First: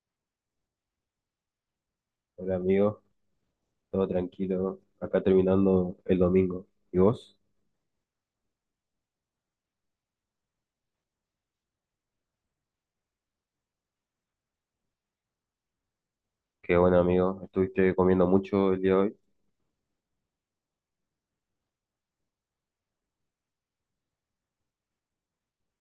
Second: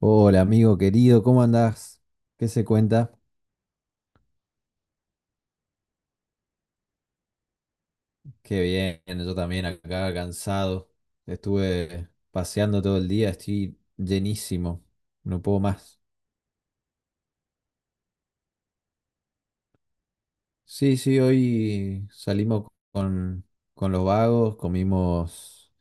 Hola amigo querido, ¿cómo andás? ¿Qué Hola se amigo, cuenta? todo tranquilo, acá terminando el domingo. ¿Y vos? Qué bien, yo también acá cansado. Estuve paseando todo el día, estoy llenísimo, no puedo más. Qué bueno amigo, estuviste comiendo mucho el día de hoy. Sí, sí, hoy salimos con los vagos, comimos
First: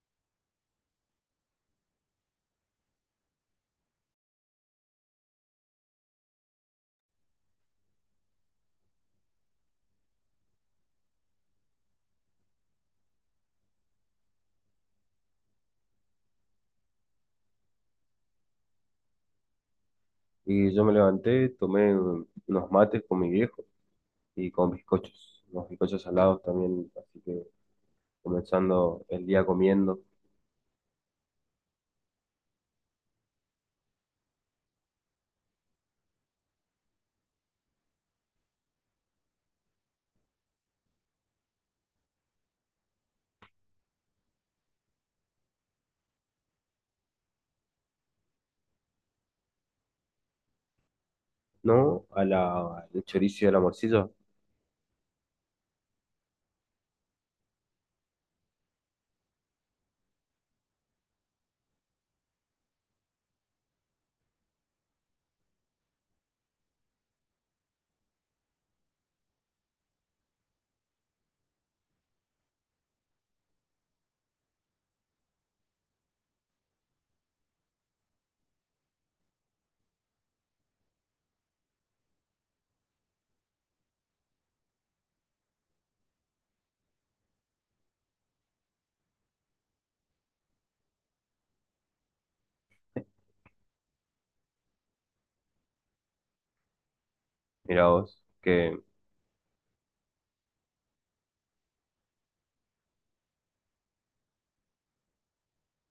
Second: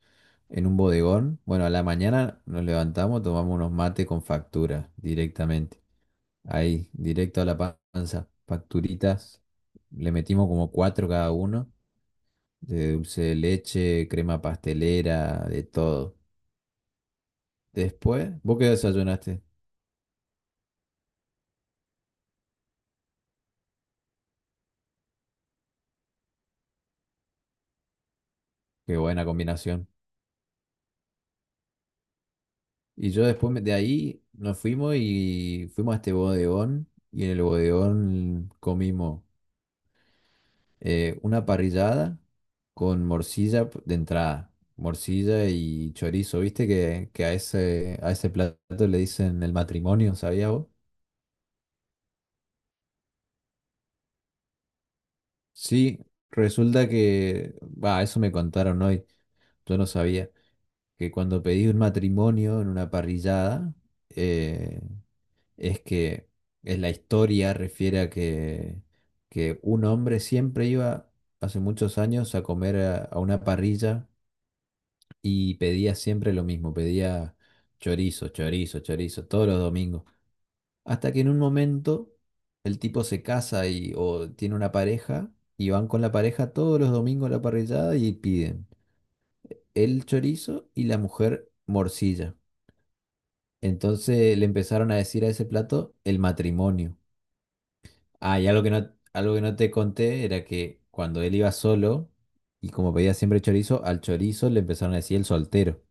en un bodegón. Bueno, a la mañana nos levantamos, tomamos unos mates con factura directamente. Ahí, directo a la panza, facturitas. Le metimos como cuatro cada uno, de dulce de leche, crema pastelera, de todo. Después, vos qué desayunaste, Y yo me levanté, tomé unos mates con mi viejo y con bizcochos, unos bizcochos salados también, así que qué comenzando buena el día combinación. comiendo. Y yo de ahí nos fuimos y fuimos a este bodegón y en el bodegón comimos una parrillada con de entrada, morcilla y chorizo. ¿Viste que a a ese plato le dicen el matrimonio, ¿sabías vos? No, el chorizo y a la morcilla, Sí, resulta que, va, eso me contaron hoy, yo no sabía. Que cuando pedís un matrimonio en una parrillada, eh, es que en la historia refiere a que un hombre siempre iba hace muchos años a comer a una parrilla y pedía siempre lo mismo, pedía chorizo, chorizo, chorizo, todos los domingos. Hasta que en un momento el tipo se casa y, o tiene una pareja y van con la pareja todos los domingos a la parrillada y piden el chorizo y la mujer morcilla. Entonces le empezaron a decir a ese plato el matrimonio. mirá vos, Ah, que algo que no te conté era que cuando él iba solo y como pedía siempre chorizo, al chorizo le empezaron a decir el soltero.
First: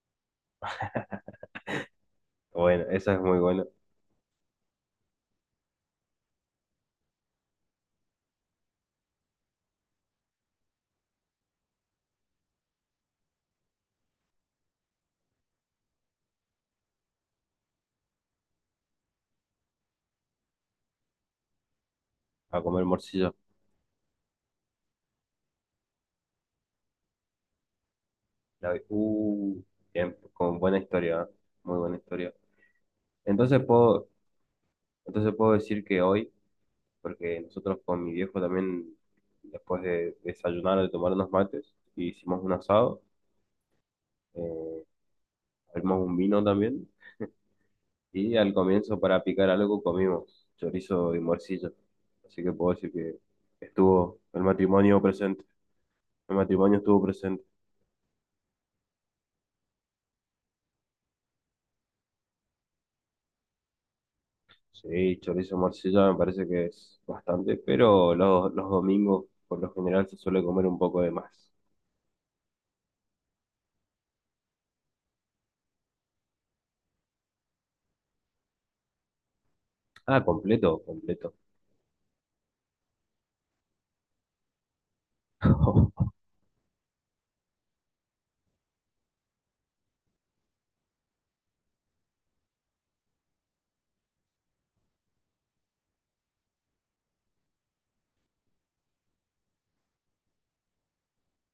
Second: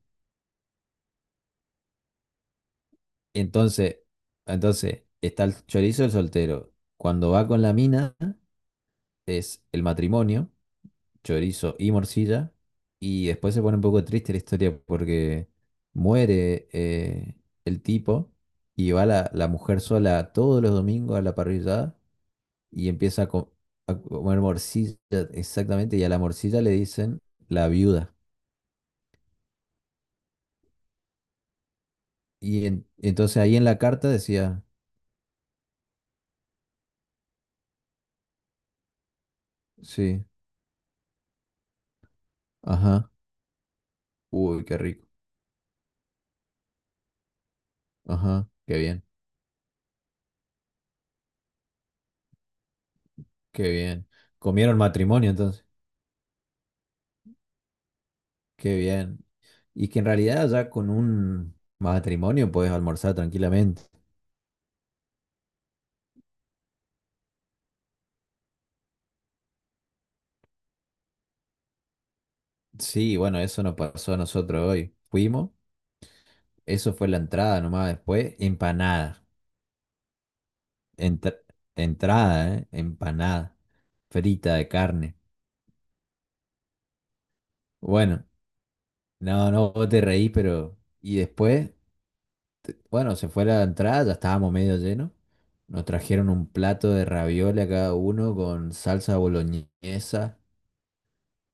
bueno, esa es muy buena, Entonces, entonces está el chorizo y el soltero. Cuando va con la mina es el matrimonio, chorizo y morcilla. Y después se pone un poco triste la historia porque muere el tipo y va la mujer sola todos los domingos a la parrillada a comer y morcilla. A comer morcilla, exactamente, y a la morcilla le dicen la viuda. La, vi- uh, Bien, con buena historia, ¿eh? Muy buena historia. Y entonces ahí Entonces en la puedo, carta decía, entonces puedo decir que hoy porque nosotros con mi viejo también, después de sí, desayunar, de tomar unos mates, hicimos un asado, ajá, uy, qué eh, rico, abrimos un vino también, y ajá, al qué comienzo bien, para picar algo comimos chorizo y morcilla. Así que puedo decir que qué bien. estuvo el Comieron matrimonio matrimonio presente, entonces, el matrimonio estuvo presente. qué bien. Y que en realidad ya con un matrimonio puedes almorzar tranquilamente. Sí, chorizo y morcilla me parece que es bastante, pero los domingos por lo general se suele comer un poco de más. Sí, bueno, eso nos pasó a nosotros hoy. Fuimos, eso fue la entrada nomás, después empanada. Ah, completo, completo. Entra- Entrada, ¿eh? Empanada, frita de carne. Bueno, no, no, vos te reí, pero... Y después, bueno, se fue la entrada, ya estábamos medio llenos. Nos trajeron un plato de ravioli a cada uno con salsa boloñesa,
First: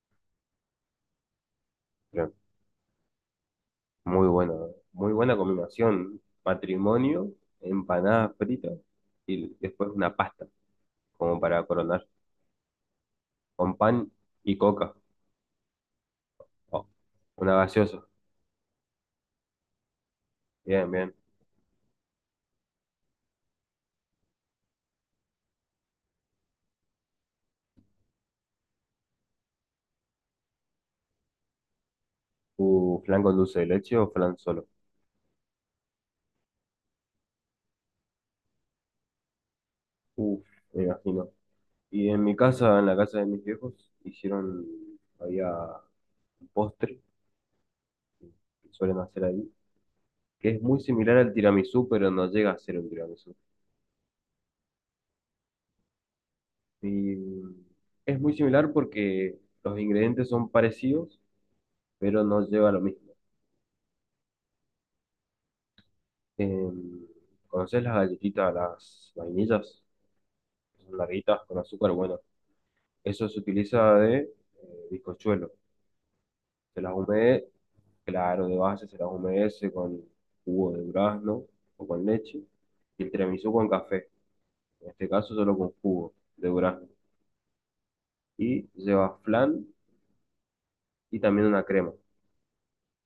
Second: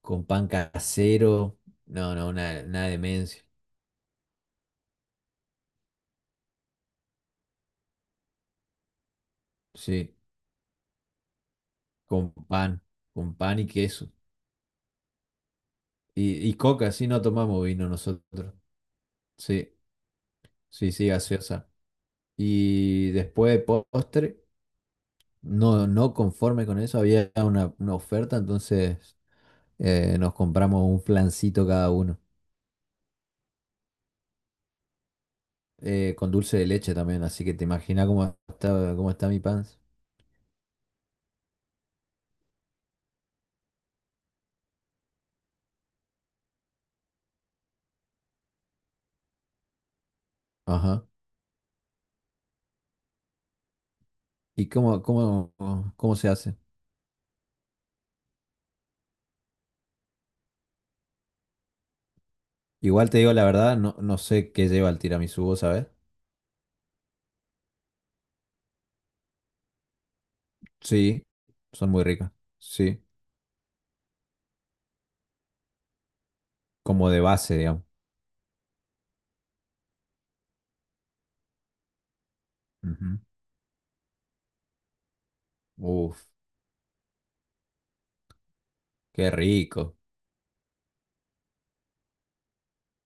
con pan casero. No, no, una demencia. Muy buena, muy buena combinación. Patrimonio, empanadas fritas y después una Sí, pasta, como para coronar, con pan, con pan y con queso. pan y coca. Y Oh, coca, sí, no una tomamos vino gaseosa. nosotros. Sí, Bien, sí, sí, bien. gaseosa. Y después de postre, no, no conforme con eso, había una oferta, entonces... nos compramos un flancito cada uno. Flan con dulce de leche o flan solo. Con dulce de leche también, así que te imaginas cómo está mi pan. Uf, me imagino. Y en mi casa, en la casa de mis viejos, hicieron, había un postre que suelen hacer ahí, que es muy Ajá. similar al tiramisú, pero no llega a ser un tiramisú. ¿Y cómo, cómo, cómo se hace? Y es muy similar porque los ingredientes son parecidos pero no lleva lo Igual mismo. te digo la verdad, no, no sé qué lleva el tiramisú, ¿vos ¿sabes? Eh, ¿Conoces las galletitas, las vainillas? Son Sí, larguitas con son azúcar, muy bueno. ricas. Sí, Eso se utiliza de bizcochuelo. Se las como de humede, base, digamos. claro, de base se las humedece con jugo de durazno o con leche. Y el Ujú. tiramisú con café. En este caso solo con jugo Uf, de durazno. Y lleva qué flan rico. y también una crema.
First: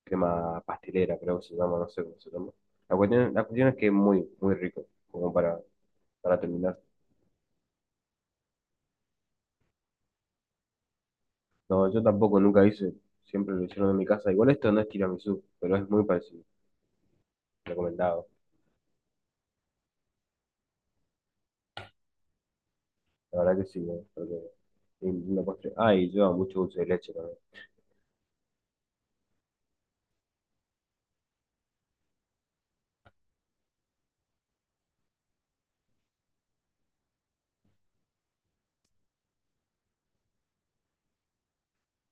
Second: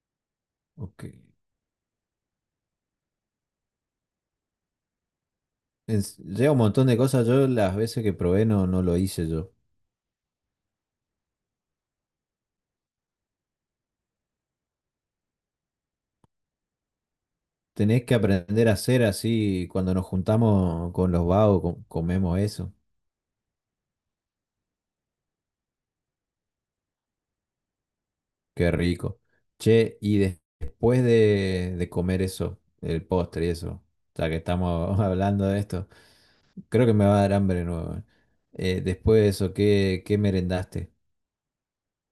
Crema Ok. pastelera, creo que se llama, no sé cómo se llama. La cuestión es que es muy, muy rico, como Es- para lleva un terminar. montón de cosas, yo las veces que probé no, no lo hice yo. No, yo tampoco nunca hice, siempre lo hicieron en mi casa. Igual esto no es tiramisú, pero es muy parecido, Tenés que recomendado. aprender a hacer así, cuando nos juntamos con los vagos, comemos eso. La verdad que sí, ¿no? Porque es una postre. Ah, y lleva mucho dulce de leche también. Qué rico. Che, después de comer eso, el postre y eso, ya que estamos hablando de esto, creo que me va a dar hambre de nuevo. Después de eso, ¿qué, qué merendaste?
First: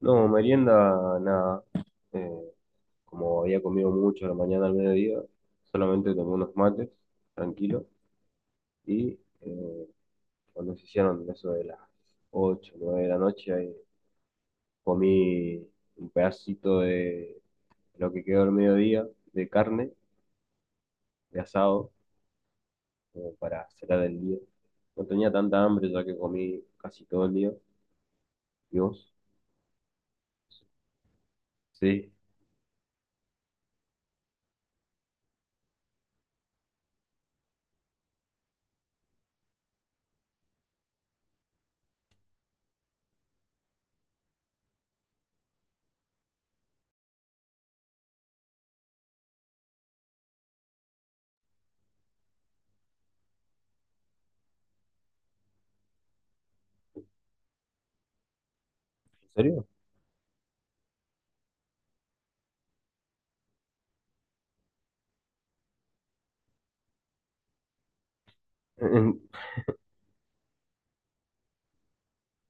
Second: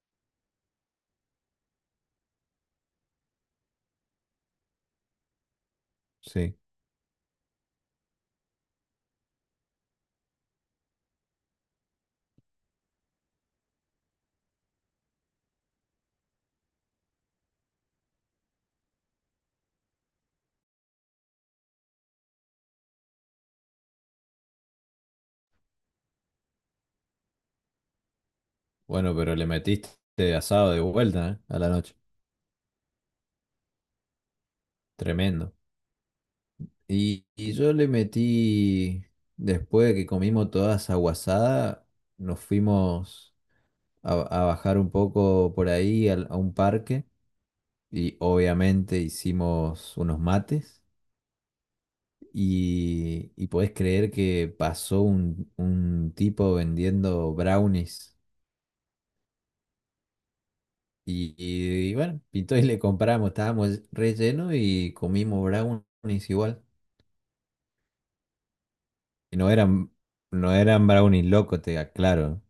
No, merienda, nada. Eh, como había comido mucho a la mañana al mediodía, solamente tomé unos Sí. mates, tranquilo. Y cuando se hicieron eso de las 8 o 9 de la noche, ahí comí un pedacito de lo que quedó al mediodía de carne, de asado como para cenar el día. No tenía tanta hambre ya que comí casi todo el día. ¿Y vos? Bueno, pero le metiste asado de vuelta, ¿eh? A la noche. Sí. Tremendo. Y yo le metí, después de que comimos toda esa guasada, nos fuimos a bajar un poco por ahí a un parque y obviamente hicimos unos mates. Y podés creer que pasó un tipo vendiendo brownies. ¿En serio? Y bueno, pintó y le compramos. Estábamos rellenos y comimos brownies igual. Y no eran, no eran brownies locos, te aclaro.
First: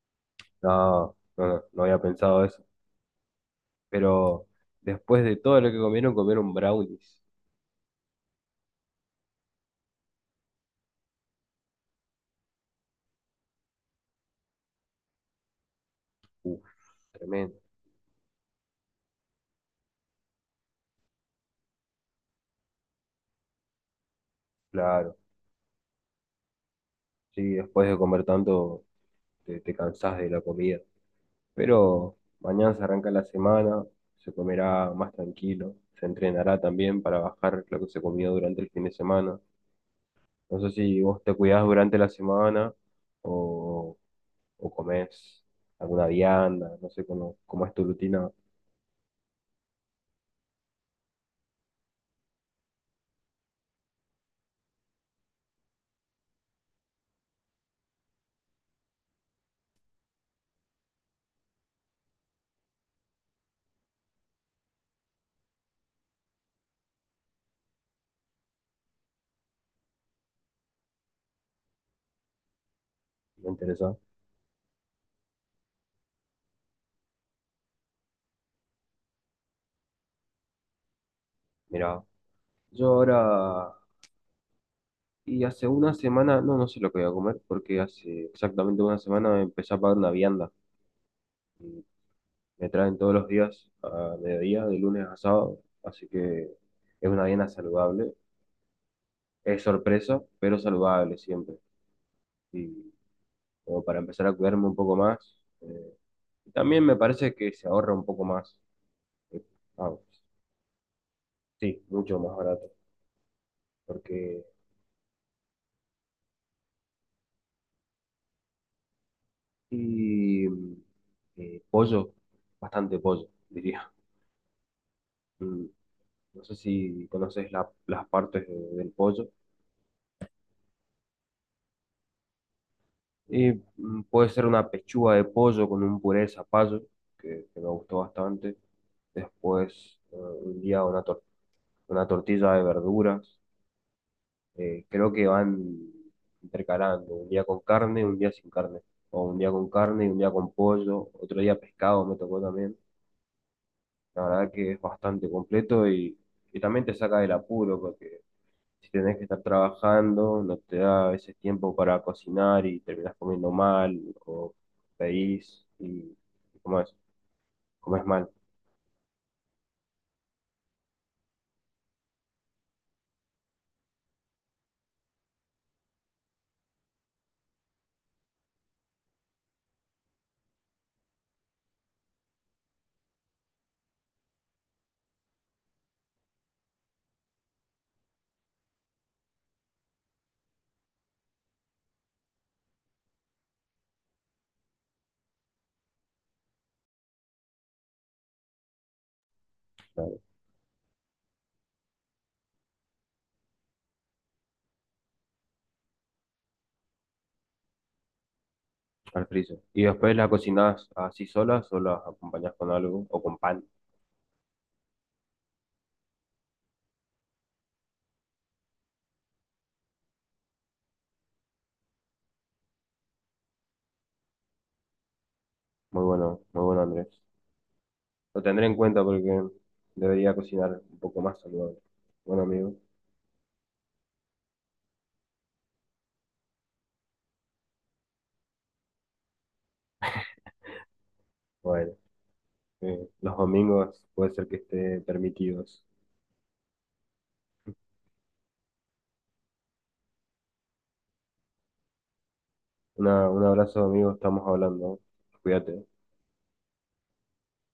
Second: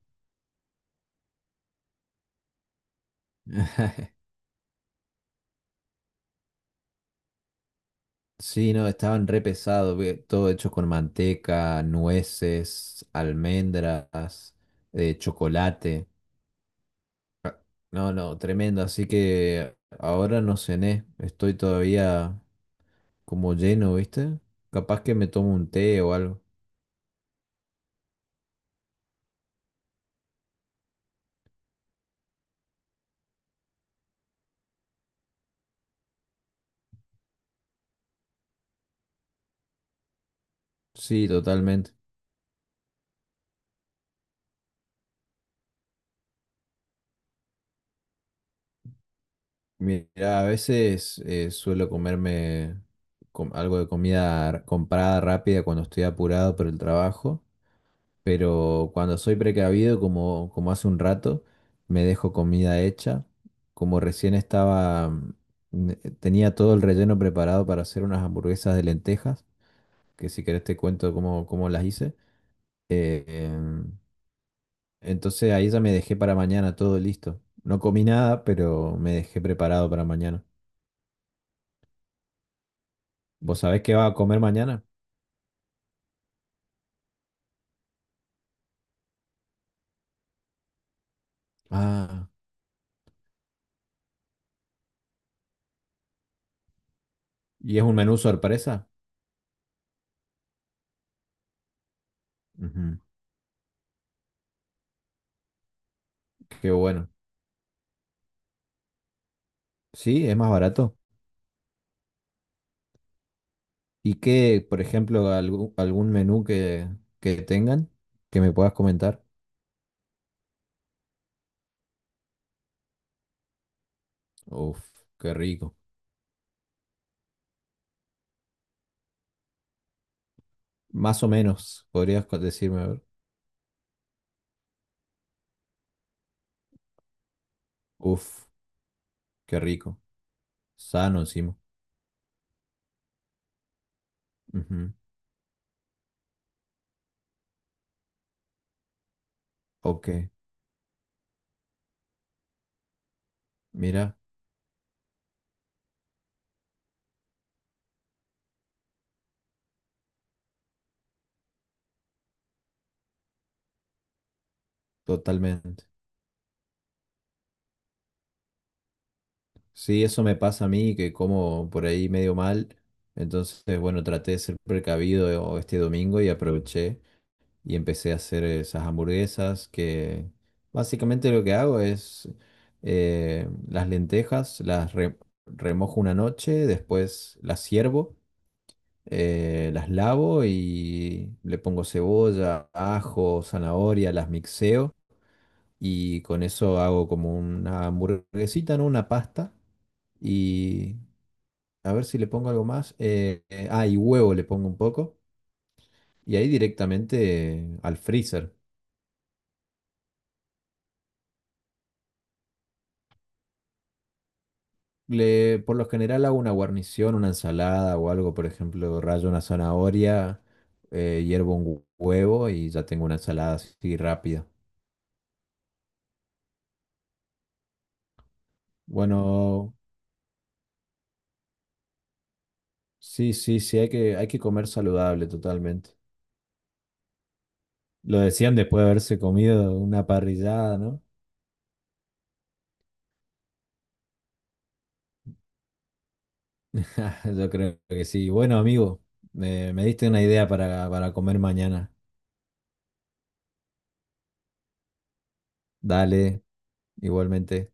No, no, no, no había pensado eso. Pero después de todo lo que comieron, comieron brownies. Sí, no, estaban re pesados, ve. Todo hecho con manteca, nueces, almendras, chocolate. Uf, Ah, tremendo. no, no, tremendo. Así que ahora no cené. Estoy todavía como lleno, ¿viste? Capaz que Claro. me tomo un té o algo. Sí, después de comer tanto, te cansás de la comida. Pero mañana se arranca la semana, se comerá más tranquilo. Se entrenará también para bajar lo que se comió durante el fin de semana. No sé si vos Sí, te cuidás totalmente. durante la semana o, o comés alguna vianda, no sé cómo es tu rutina, Mira, a veces suelo comerme algo de comida comprada rápida cuando estoy apurado por el trabajo, pero cuando soy precavido, como, como hace un rato, me dejo comida hecha. Como recién estaba, tenía todo el relleno preparado para hacer unas hamburguesas de lentejas, que si querés te cuento cómo, cómo las hice. Eh, me em, interesa. Entonces ahí ya me dejé para mañana todo listo. No comí nada, pero me dejé preparado para mañana. Mira, yo ¿Vos ahora, sabés qué va a comer mañana? y hace una semana, no, no sé lo que voy a comer, porque hace exactamente una semana empecé a pagar una vianda. Y Ah, me traen todos los días a mediodía, de lunes a sábado, así que es una vianda ¿y es un saludable. menú sorpresa? Es sorpresa, pero saludable siempre. Y Ujú, como para empezar a cuidarme un poco más. Y qué también me bueno. parece que se ahorra un poco más. eh, ah, Sí, es más barato. sí, mucho más barato. ¿Y Porque. qué, por ejemplo, algún menú que tengan que me puedas comentar? Y. Pollo, bastante pollo, diría. Uf, qué Mm, rico. No sé si conoces las partes del pollo. Más o menos, podrías decirme, a ver. Y puede ser una pechuga de pollo con un puré de zapallo, que me gustó Uf, bastante. qué Después, rico. Un día una, Sano tor- encima. una tortilla de verduras. Ujú, Creo que van intercalando, un día con carne, un día sin carne, o un día con carne y ok, un día con pollo, otro día pescado me tocó también. mira, La verdad que es bastante completo y también te saca del apuro porque si tenés que estar trabajando, no te da ese tiempo para cocinar y terminás comiendo mal o pedís totalmente. y, ¿cómo es? Comes mal. Sí, eso me pasa a mí, que como por ahí medio mal. Entonces, bueno, traté de ser precavido este domingo y aproveché y empecé a hacer esas hamburguesas que básicamente lo que hago es las lentejas, remojo una noche, después las ciervo, las lavo y le pongo cebolla, ajo, zanahoria, las mixeo y con eso hago como una hamburguesita, ¿no? Una pasta. Claro. Y a ver si le pongo algo más. Y huevo le pongo un poco. Y ahí directamente al freezer. Al friso. Y después la cocinás así solas o las acompañás con algo o con pan. Le, por lo general hago una guarnición, una ensalada o algo, por ejemplo, rayo una zanahoria, hiervo un huevo y ya tengo una ensalada así rápida. Muy bueno, muy bueno, Andrés. Lo tendré en cuenta porque Bueno, debería cocinar un poco más saludable. Bueno, amigo, sí, sí, sí, hay hay que comer saludable totalmente. Lo decían después de haberse comido una parrillada, ¿no? bueno, los domingos puede ser que esté permitidos. Yo creo que sí. Bueno, amigo, me diste una idea para comer mañana. Un abrazo, amigo, estamos hablando. Cuídate. Dale. Igualmente.